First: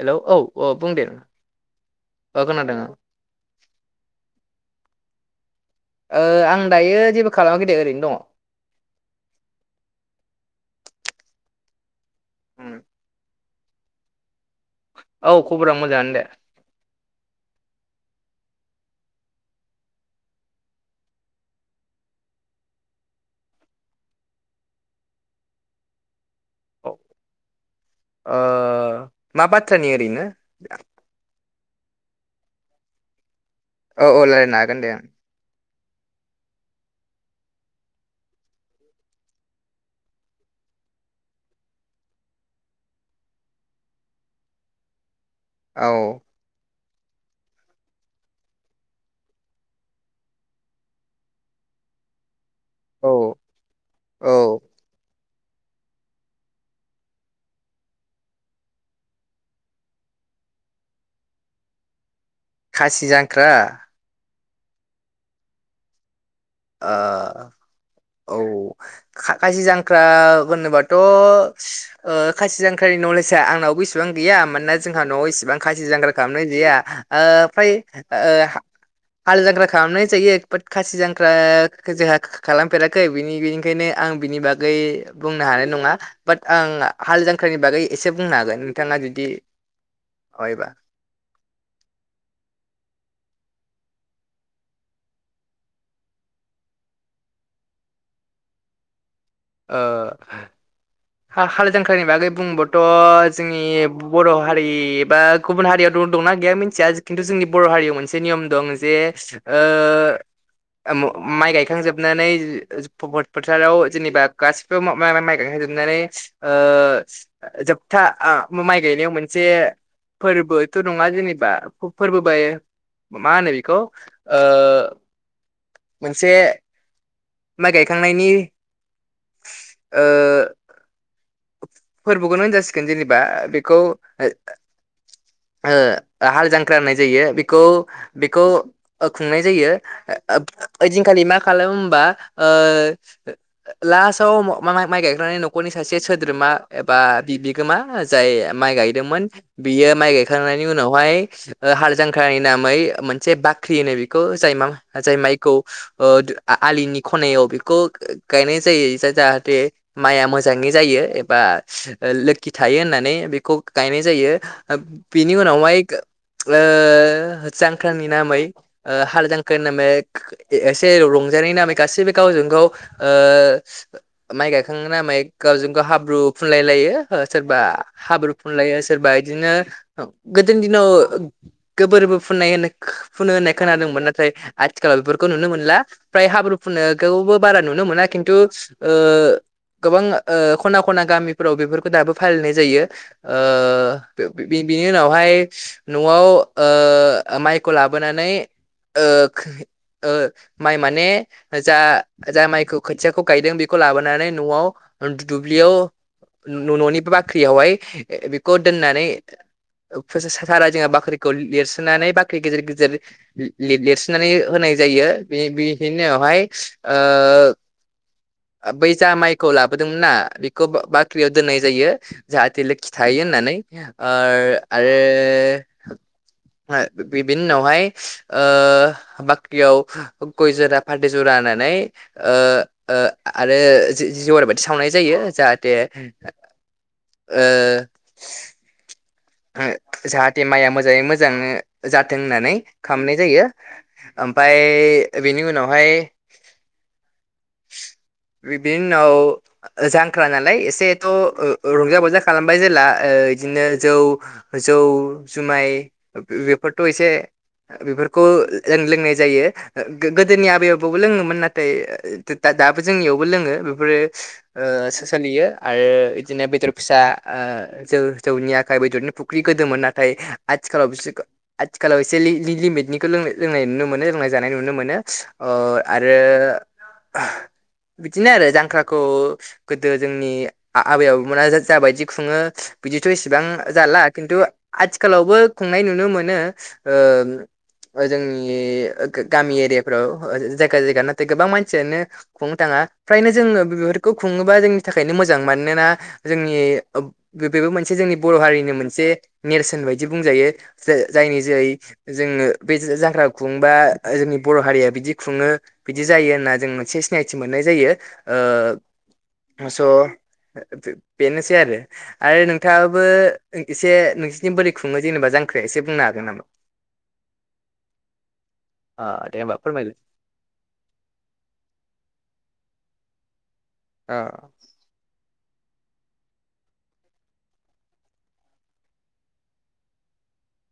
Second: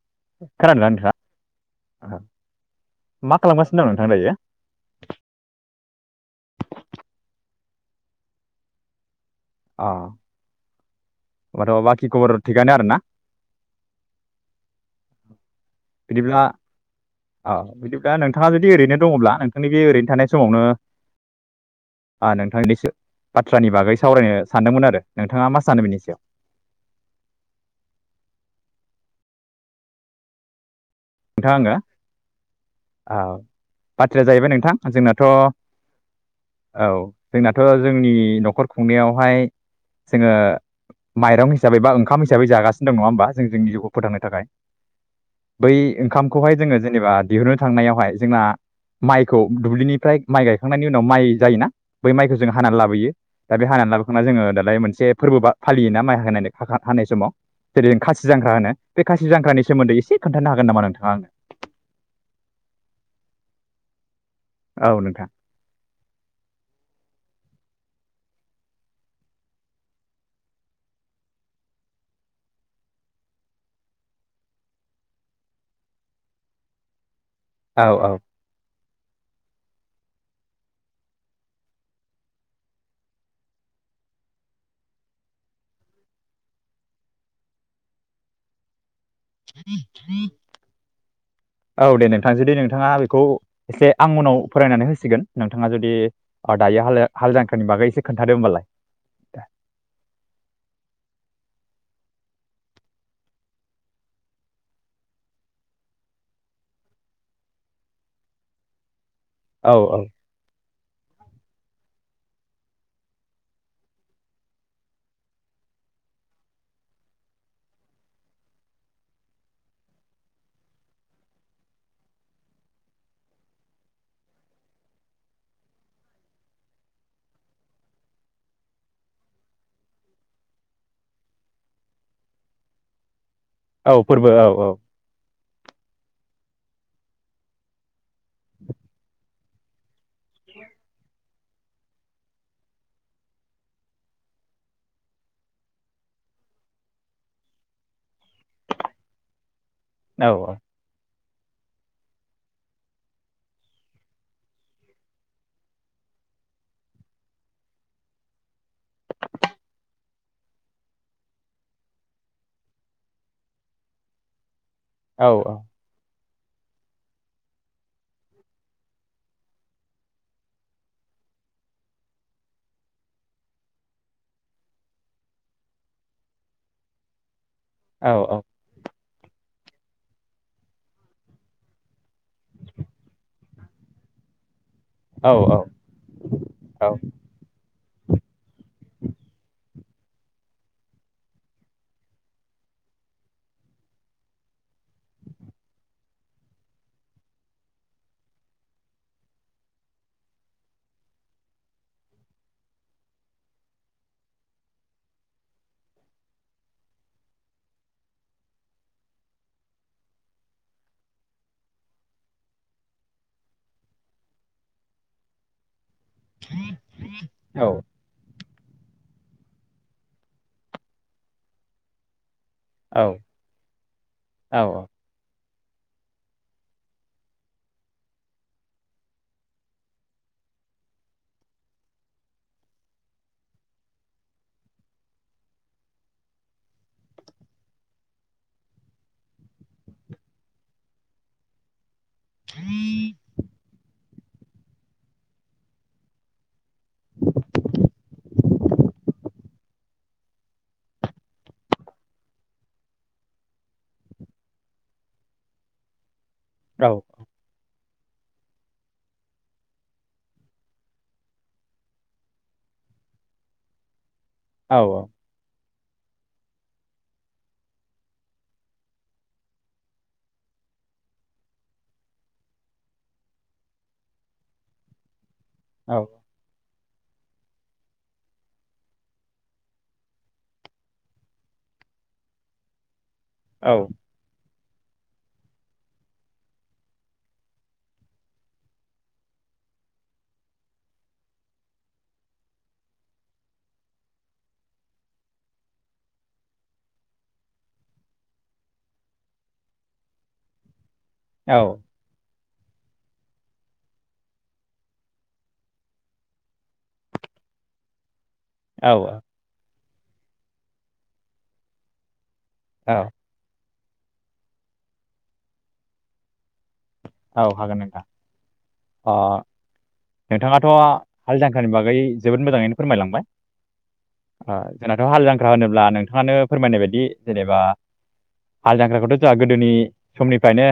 Hello औ औ खोनादोंना बुंदे नोंथाङा? ओ खोनादों ओ मा खालामगासिनो दं नोंथां दायो ओ आं दायो जेबो खालामाखैदे ओरैनो दङ अ होमबाथ' बाखि खबर दङ उम थिगानो आरोना औ खबर मोजाङा नो दे औ बिदिब्ला नोंथाङा जुदि ओरैनो दङब्ला नोंथांनि बे ओरैनो थानाय समावनो नोंथांनिसो बाथ्रानि बागै सावरायनो सानदोंमोन आरो नोंथाङा मा सानो बिनि सायाव ओ मा बाथ्रानि ओरैनो नोंथां आङो औ औ औ बाथ्राया जाहैबाय रायलायनो नोंथां हागोन दे जोंनाथ' औ जोंनाथ' जोंनि न'खर खुंनायावहाय जोङो माइरं हिसाबै बा ओंखाम हिसाबै जागासिनो दं नङा होमबा जों जोंनि जिउखौ फोथांनो थाखाय बै औ ओंखामखौहाय जोङो जेनेबा दिहुननो थांनायावहाय जोंना माइखौ दुब्लिनिफ्राय माइ गायखांनायनि उनाव माइ जायोना बै माइखौ जों हानानै औ लाबोयो दा बे हानानै लाबोखांना औ जोङो दालाय मोनसे फोरबो बा फालियोना माइ हाय हानाय समाव जेरै खासि जांख्रा होनो बे खासि जांख्रानि सोमोन्दै एसे खोन्थानो हागोन नामा नोंथाङा आंनो खासि जांख्रा औ नोंथां। ओ औ खासि जांख्रा होनोबाथ'ओ खासि जांख्रा बे नलेजआ आंनावबो इसेबां गैया मानोना जोंहा न'आव इसिबां खासि जांख्रा खालामनाय जाया। ओ फ्राय औ औ हाल जांग्रा खालामनाय जायो खासि जांख्रा ओ जोंहा खालामफेराखै बिनि बेनिखायनो आं बिनि बागै बुंनो हानाय नङा। बाट आं हाल जांख्रानि बागै एसे बुंना हागोन नोंथाङा जुदि माबायोबा औ दे नोंथां जुदि नोंथाङा बेखौ एसे आं उनाव फरायनानै होसिगोन नोंथाङा जुदि दायो हाल हाल जांख्रानि बागै इसे खोन्थादो होनबालाय ओ हा-हाल जांख्रानि बागै बुङोबाथ' जोंनि बर' हारि एबा गुबुन हारिआ दंना गैया मिथिया खिन्थु जोंनि बर' हारियाव मोनसे नियम दं जे औ औ ओ माइ गायखांजोबनानै फथ फोथाराव जेनेबा गासिबो मा-मा माइ माइ गायखांजोबनानै जोबथा आ माइ गायनायाव मोनसे बे फोरबोथ' नङा जेनेबा फोरबो बायो मा होनो बेखौ मोनसे माइ गायखांनायनि फोरबोखौनो होनजासिगोन जेनेबा बेखौ औ फोरबो औ औ हाल जांख्रा होननाय जायो बेखौ बेखौ खुंनाय जायो। ओइदिनखालि मा खालामो होमबा लास्टआव मा- माइ गायखांनानै नख खर'नि सासे सोद्रोमा एबा बि बिगोमा जाय माइ गायदोंमोन बियो माइ औ गायखांनायनि उनावहाय हाल जांख्रानि नामै मोनसे बाख्रि होनो बेखौ जाय मां जाय माइखौ ओ आ-आलिनि ख'नायाव बेखौ गायनाय जायो जा जाहाथे माइआ मोजाङै जायो एबा लोखि थायो होननानै बेखौ गायनाय जायो औ बेनि उनावहाय ओह जांख्रानि नामै हाल जांख्रानि नामै एसे रंजानायनि नामै गासैबो गाव गावजों गाव माइ गायखां नामै गावजोंगाव हाब्रु फुनलायलायो सोरबा औ हाब्रु फुनलायो सोरबा बिदिनो गोदोनि दिनाव गोबोरबो फुननाय होनो फुनो होननाय खोनादों। नाथाय आथिखालाव बेफोरखौ औ नुनो मोनला औ फ्राय हाब्रु फुनायखौबो बारा नुनो मोनाखै। खिन्थु गोबां खना खना गामिफोराव बेफोरखौ दाबो फालिनाय जायो बे- बे-बि-बिनि उनावहाय न'वा याव माइखौ लाबोनानै माइ माने जा जा माइखौ खोथियाखौ गायदों बेखौ लाबोनानै न'आव दुब्लियाव न-न'नि बाख्रियावहाय बेखौ दोननानै जोंहा बाख्रिखौ लिरसोनानै बाख्रि गेजेर गेजेर लि-लिरसोनानै होनाय नाय जायो बे बे बिनि उनावहाय औ औ बै जा माइखौ लाबोदोंमोन ना खौ बाख्रियाव दोननाय जायो। जाहाथे लोखि औ थायो होननानै आर औ आरो बि-बिनि उनावहाय बाख्रियाव गय जरा फाथै जरा होनानै आरो जेवारि बाथि सावनाय जायो। जाहाथे ओ जाहाथे माइआ मोजाङै मोजां जाथों होननानै खामनाय जायो। ओमफाय बेनि उनावहाय बिनि उनाव जांख्रा नालाय एसेथ' रंजा बाजा खालामबाय जेला बिदिनो जौ जौ जुमाय औ बेफोरथ' एसे बेफोरखौ लोंनाय जायो गो-गोदोनि आबै आबौबो लोङोमोन नाथाय दा-दा दाबो जोंनियावबो लोङो बेफोरो औ ओ सो-सोलियो आरो बिदिनो बेदर फिसा ओ जौ जौनि आखाइ बेदरनि फुख्रि गोदोमोन नाथाय आथिखालाव बिसोरखौ आथिखालाव एसे लि-लि-लिमिटनिखौ लोंना-लोंनाय नुनो मोनो नाय जानाय नुनो मोनो औ आरो [inaudible] बिदिनो आरो जांख्राखौ गोदो जोंनि आ-आबै आबौमोना जाबायदि खुङो बिदि थ' इसेबां जाला खिन्थु आथिखालावबो खुंनाय नुनो मोनो ओ जोंनि गा-गामि एरियाफ्राव जायगा जायगा नाथाय गोबां मानसियानो खुंनो थाङा फ्रायनो जोङो बेफोरखौ खुङोबा जोंनि थाखायनो मोजां । मानोना जोंनि [unintelligible] मोनसे जोंनि बर' हारिनि मोनसे नेरसोन बायदि बुंजायो । जा-जायनि औ जेरै जोङो बे जांख्राखौ खुंबा जोंनि बर' हारिया बिदि खुङो बिदि जायो होनना जों मोनसे सिनायथि मोननाय जायो । औ औ स' बे-बेनोसै आरो । आरो नोंथाङाबो एसे नोंसोरनि बोरै खुङो जेनेबा जांख्राया एसे बुंनो हागोन नामा? औ हागोन नोंथां अ । ओ दे होमबा फोरमायलाय नोंथाङाथ' हाल जांख्रानि बागै जोबोद मोजाङैनो फोरमायलांबाय । अ ओ जोंनाथ' हाल जांख्रा होनोब्ला नोंथाङानो फोरमायनाय बायदि जेनेबा हाल जांख्राखौथ' जोंहा गोदोनि समनिफ्रायनो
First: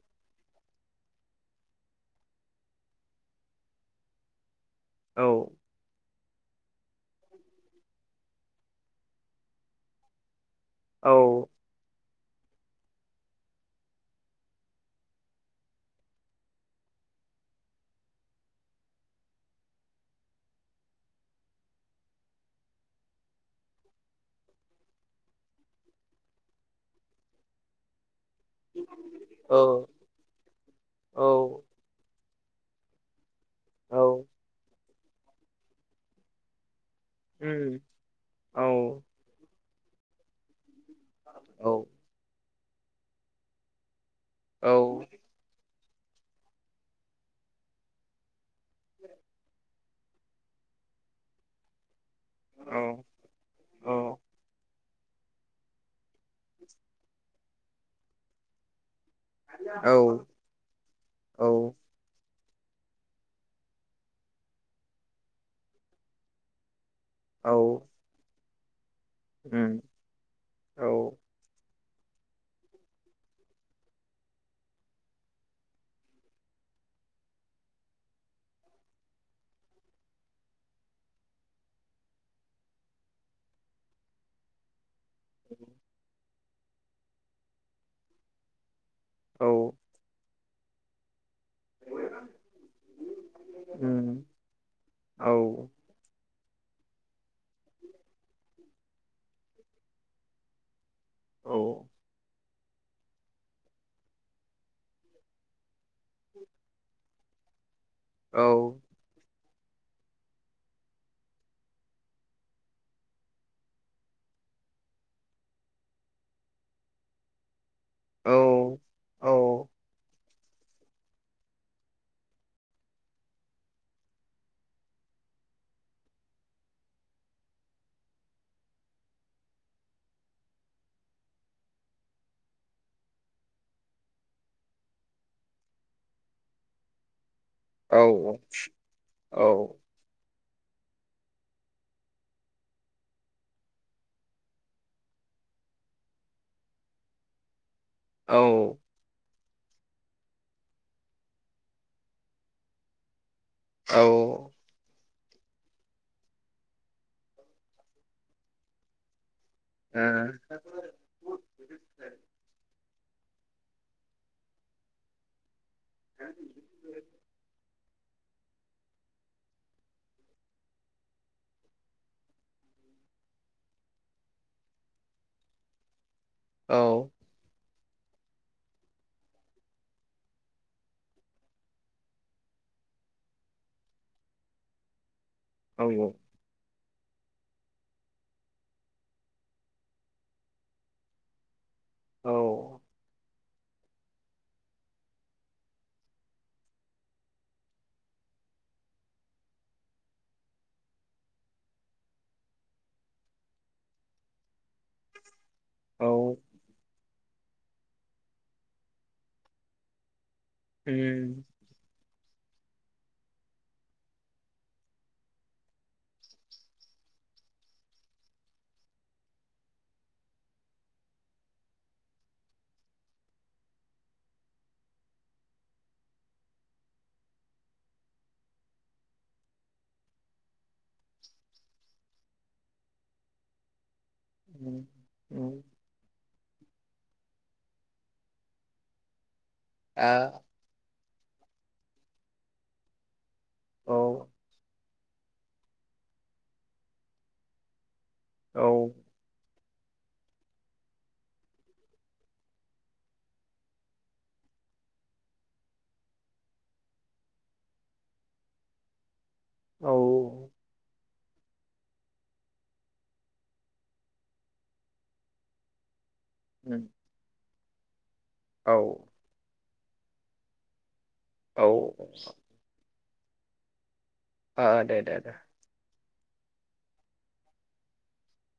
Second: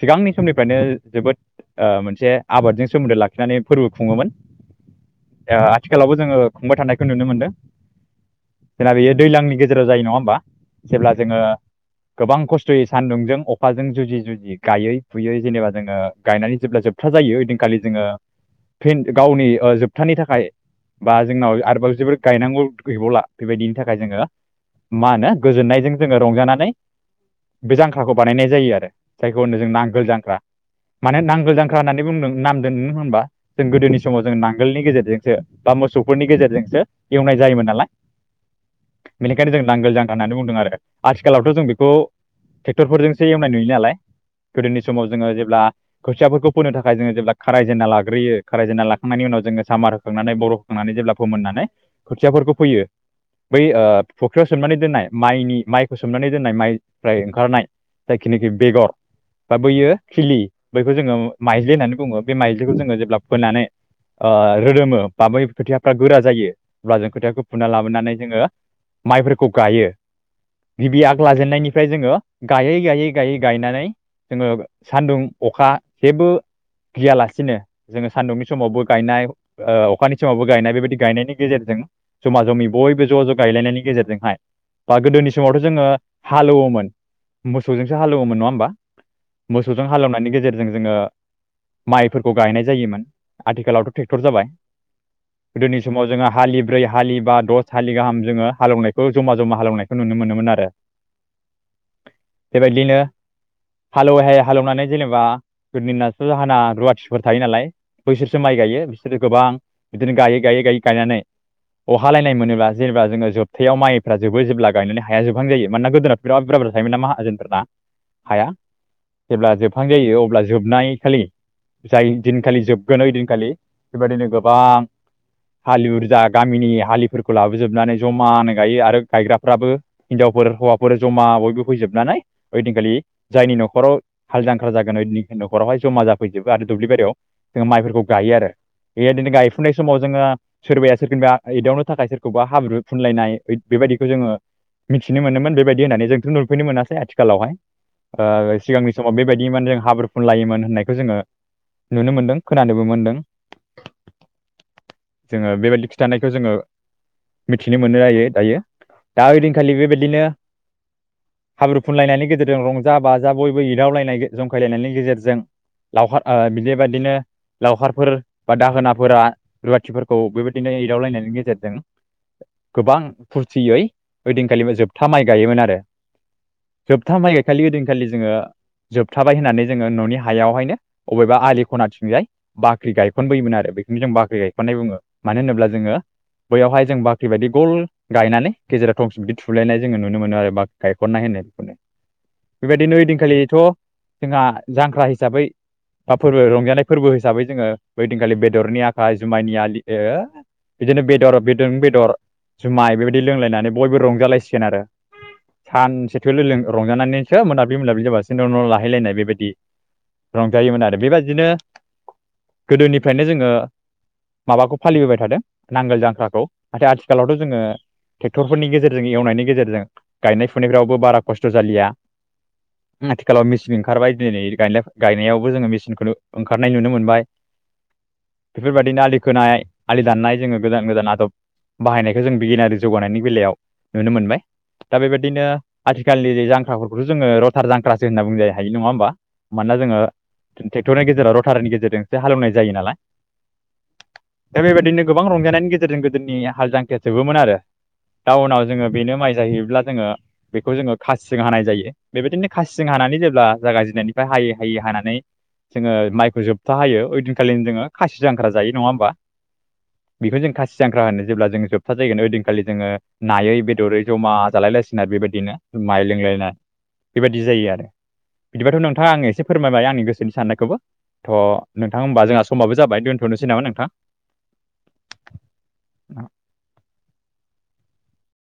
सिगांनि समनिफ्रायनो जोबोद ओ मोनसे आबादजों सोमोन्दो लाखिनानै फोरबो खुङोमोन औ । ओ आथिखालाबो जोङो खुंबाय थानायखौ नुनो मोनदों । जोंना बेयो दैलांनि गेजेराव जायो नङा होमबा? औ जेब्ला जोङो गोबां खस्थ'यै सान्दुंजों, अखाजों जुजि जुजि गायै फुयै जेनेबा जोङो गायनानै जेब्ला जोबथा जायो ओइदिनखालि जोङो फिन गावनि ओ जोबथानि थाखाय बा जोंनाव आरोबाव जोबोर गायनांगौ गैबावला बेबायदिनि थाखाय जोङो मा होनो गोजोननायजों जोङो रंजानानै बे जांख्राखौ बानायनाय जायो आरो । जायखौ होनो जों औ नांगोल जांख्रा माने नांगोल औ जांख्रा होननानै नाम दोन होनबा जों गोदोनि समाव औ जों नांगोलनि गेजेरजोंसो बा मोसौफोरनि गेजेरजोंसो एवनाय जायोमोन उम नालाय औ । बेनिखायनो जों नांगोल जांख्रा होननानै बुंदों आरो । आथिखालावथ' जों औ बेखौ ट्रेक्टरफोरजोंसो एवनाय नुयो नालाय औ गोदोनि समाव जोङो जेब्ला खोथियाफोरखौ फोनो थाखाय जोङो जेब्ला खारायजेनना लाग्रोयो खारायजेनना लाखांनायनि उनाव जोङो सामार होखांनानै बर' होखांनानै जेब्ला फोमोननानै खोथियाफोरखौ फैयो बै ओ फुख्रियाव सोननानै दोननाय माइनि माइखौ सोमनानै दोननाय माइनिफ्राय ओंखारनाय जायखिनाखि बेगर बा बैयो औ खिलि बैखौ जोङो औ माइज्लि होननानै बुङो । बे माइज्लिखौ जोङो जेब्ला फोनानै ओ रोदोमो बा बै खोथियाफ्रा गोरा जायो अब्ला जों खोथायाखौ फुना लाबोनानै जोङो माइफोरखौ उम गायो । गिबि औ आग लाजेननायनि ओमफ्राय जोङो गायै गायै गायै गायनानै जोङो सान्दुं अखा जेबो गियालासिनो जोङो सान्दुंनि समावबो गायनाय ओ अखानि समावबो गायनाय बेबायदि गायनायनि गेजेरजों । जमा जमि बयबो ज' ज' गायलायनायनि गेजेरजोंहाय बा गोदोनि समावथ' जोङो हालेवोमोन मोसौजोंसो हालेवोमोन नङा होमबा? औ मोसौजों हालेवनायनि गेजेरजों जोङो माइफोरखौ गायनाय जायोमोन । आथिखालावथ' ट्रेक्टर उम जाबाय औ । गोदोनि समाव जोंहा हालि ब्रै, हालि बा, दस हालि गाहाम जोङो हालेवनायखौ जमा-जमा हालेवनायखौ नुनो मोनोमोन आरो । औ बेबायदिनो हालेवैहाय हालेवनानै जेनेबा [unintelligible] जाहाना रुवाथिफोर थायो नालाय औ बोसोरसो माइ गायो बिसोरो गोबां बिदिनो गायै गायै गायै गायनानै अहालायनाय मोनोब्ला जेनेबा जोङो जोबथायाव माइफ्रा जोबो जेब्ला गायनानै हाया जोबहां जायो मानोना गोदोना बिराद बुर थायोमोनना माहाजोनफोरना औ हाया । जेब्ला जोबहां जायो अब्ला जोबनाय खालि जाय दिनखालि जोबगोन ओइ दिनखालि बेबायदिनो गोबां हालुवाजा गामिनि हालिफोरखौ लाबोजोबनानै जमानो गायो आरो गायग्राफ्राबो हिनजाव फोर हौवाफोर जमा बयबो फैजोबनानै ओइदिनखालि जायनि न' हराव हालजांख्रा जागोन होयदिनखालि नखरावहाय जमा जाफैजोबो आरो दुब्लिबारियाव जोङो माइफोरखौ गायो आरो बेबायदिनो गायफुनाय औ समाव जोङो सोरबाया सोरखौबा एदावनो थाखाय सोरखौबा हाब्रु फुनलायनाय बेबायदिखौ जोङो मिथिनो मोनोमोन बेबायदि होननानै जोंथ' नुफैनो मोनासै आथिखालावहाय ओ औ सिगांनि समाव बेबायदि माने जों हाब्रु फुनलायोमोन होननायखौ जोङो नुनो मोनदों खोनानोबो मोनदों औ जोङो बेबायदि खिन्थानायखौ जोङो मिथिनो मोनो जायो दायो दा ओदि आथि खालि औ बेबायदिनो हाब्रु फुनलायनायनि गेजेरजों रंजा बा जा बयबो इदावलायनाय जंखायलायनायनि गेजेरजों लावखार बेबायदिनो लावखार फोर बा दाहोनाफोरा रुवाथिफोरखौ बेबायदिनो एदावलायनायनि गेजेरजों गोबां फुरथियै ओइदिनखालि जोबथा माइ गायोमोन आरो। औ जोबथा माइ गायखालि ओइदिनखालि जोङो जोबथाबाय होननानै जोङो न'नि हायावहायनो बबेबा आलि खनाथिंजाय बाख्रि गायखनबोयोमोन आरो बेखौनो जों बाख्रि गायख'नाय बुङो मानो होनोब्ला जोङो बैयावहाय जों बाख्रि बायदि गल गायनानै गेजेराव थफि बिदि थुलायनाय जोङो नुनो मोनो आरो बाख्रि गायखनाय होननाय बेखौनो औ थ' जोंहा जांख्रा हिसाबै बा फोरबो रंजानाय फोरबो हिसाबै जोङो बैदिनखालि बेदरनि आखाइ जुमाइनि आलि बिदिनो बेदर-बेदों-बेदर जुमाय बेबायदि लोंलायनानै बयबो रंजालायसिगोन आरो सानसे औ थोलो लों रंजानानैसो मोनाबिलि-मोनाबिलि जाबासो न'-न' लाहैलायनाय बेबायदि रंजायोमोन आरो उम बेबायदिनो गोदोनिफ्रायनो जोङो माबाखौ फालिबोबाय थादों नांगोल जांख्राखौ नाथाय आथिखालावथ' जोङो ट्रेक्टरफोरनि गेजेरजों एवनायनि गेजेरजों गायनाय फुनायफ्रावबो बारा खस्थ' जालिया आथिखालाव मेचिन ओंखारबाय दिनै गायनायावबो जोङो मेचिनखौनो ओंखारनाय नुनो मोनबाय बेफोरबायदिनो आलि खोनाय आलि दाननाय जोङो गोदान-गोदान आदब बाहायनायखौ जों बिगियारि जौगानायनि बेलायाव नुनो मोनबाय उम ।दा बेबायदिनो उम आथिखालनि जे जांख्राफोर बेथ' जोङो रथार जांख्रासो होनना बुंजायो हायो नङा होमबा मानोना जोङो आ ट्रेक्टर नि गेजेराव रथारनि गेजेरजोंसो हालेवनाय जायो नालाय औ दा बेबायदिनो गोबां रंजानायनि गेजेरजों गोदोनि हाल जांख्राया जोबोमोन आरो औ दाउनाव जोङो बेनो माइ जाहैब्ला जोङो बेखौ जोङो हानाय जायो। बेबायदिनो खासिं हानानै जेब्ला जागाय जेननायनिफ्राय हायै-हायै हानानै जोङो मायखौ जोबथा हायो हैदिनखालिनो जोङो खासि जांख्रा जायो नंङा होमबा औ बेखौजों खासि जां ख्रा होनो जेब्ला जों जोबथा जायगोन ओइदिनखालि जोङो नायै-बेदरै जमा जालायलायसिगोन आरो बेबायदिनो जुमाइ लोंलाय बेबायदि जायो आरो। बिदिबाथ' नोंथाङा आङो एसे फोरमायबाय आंनि गोसोनि साननायखौबो। थ' नोंथां औ होमबा जोंहा समाबो जाबाय दोन्थ'नोसै नामा नोंथां! आ दे दे दे [inaudible]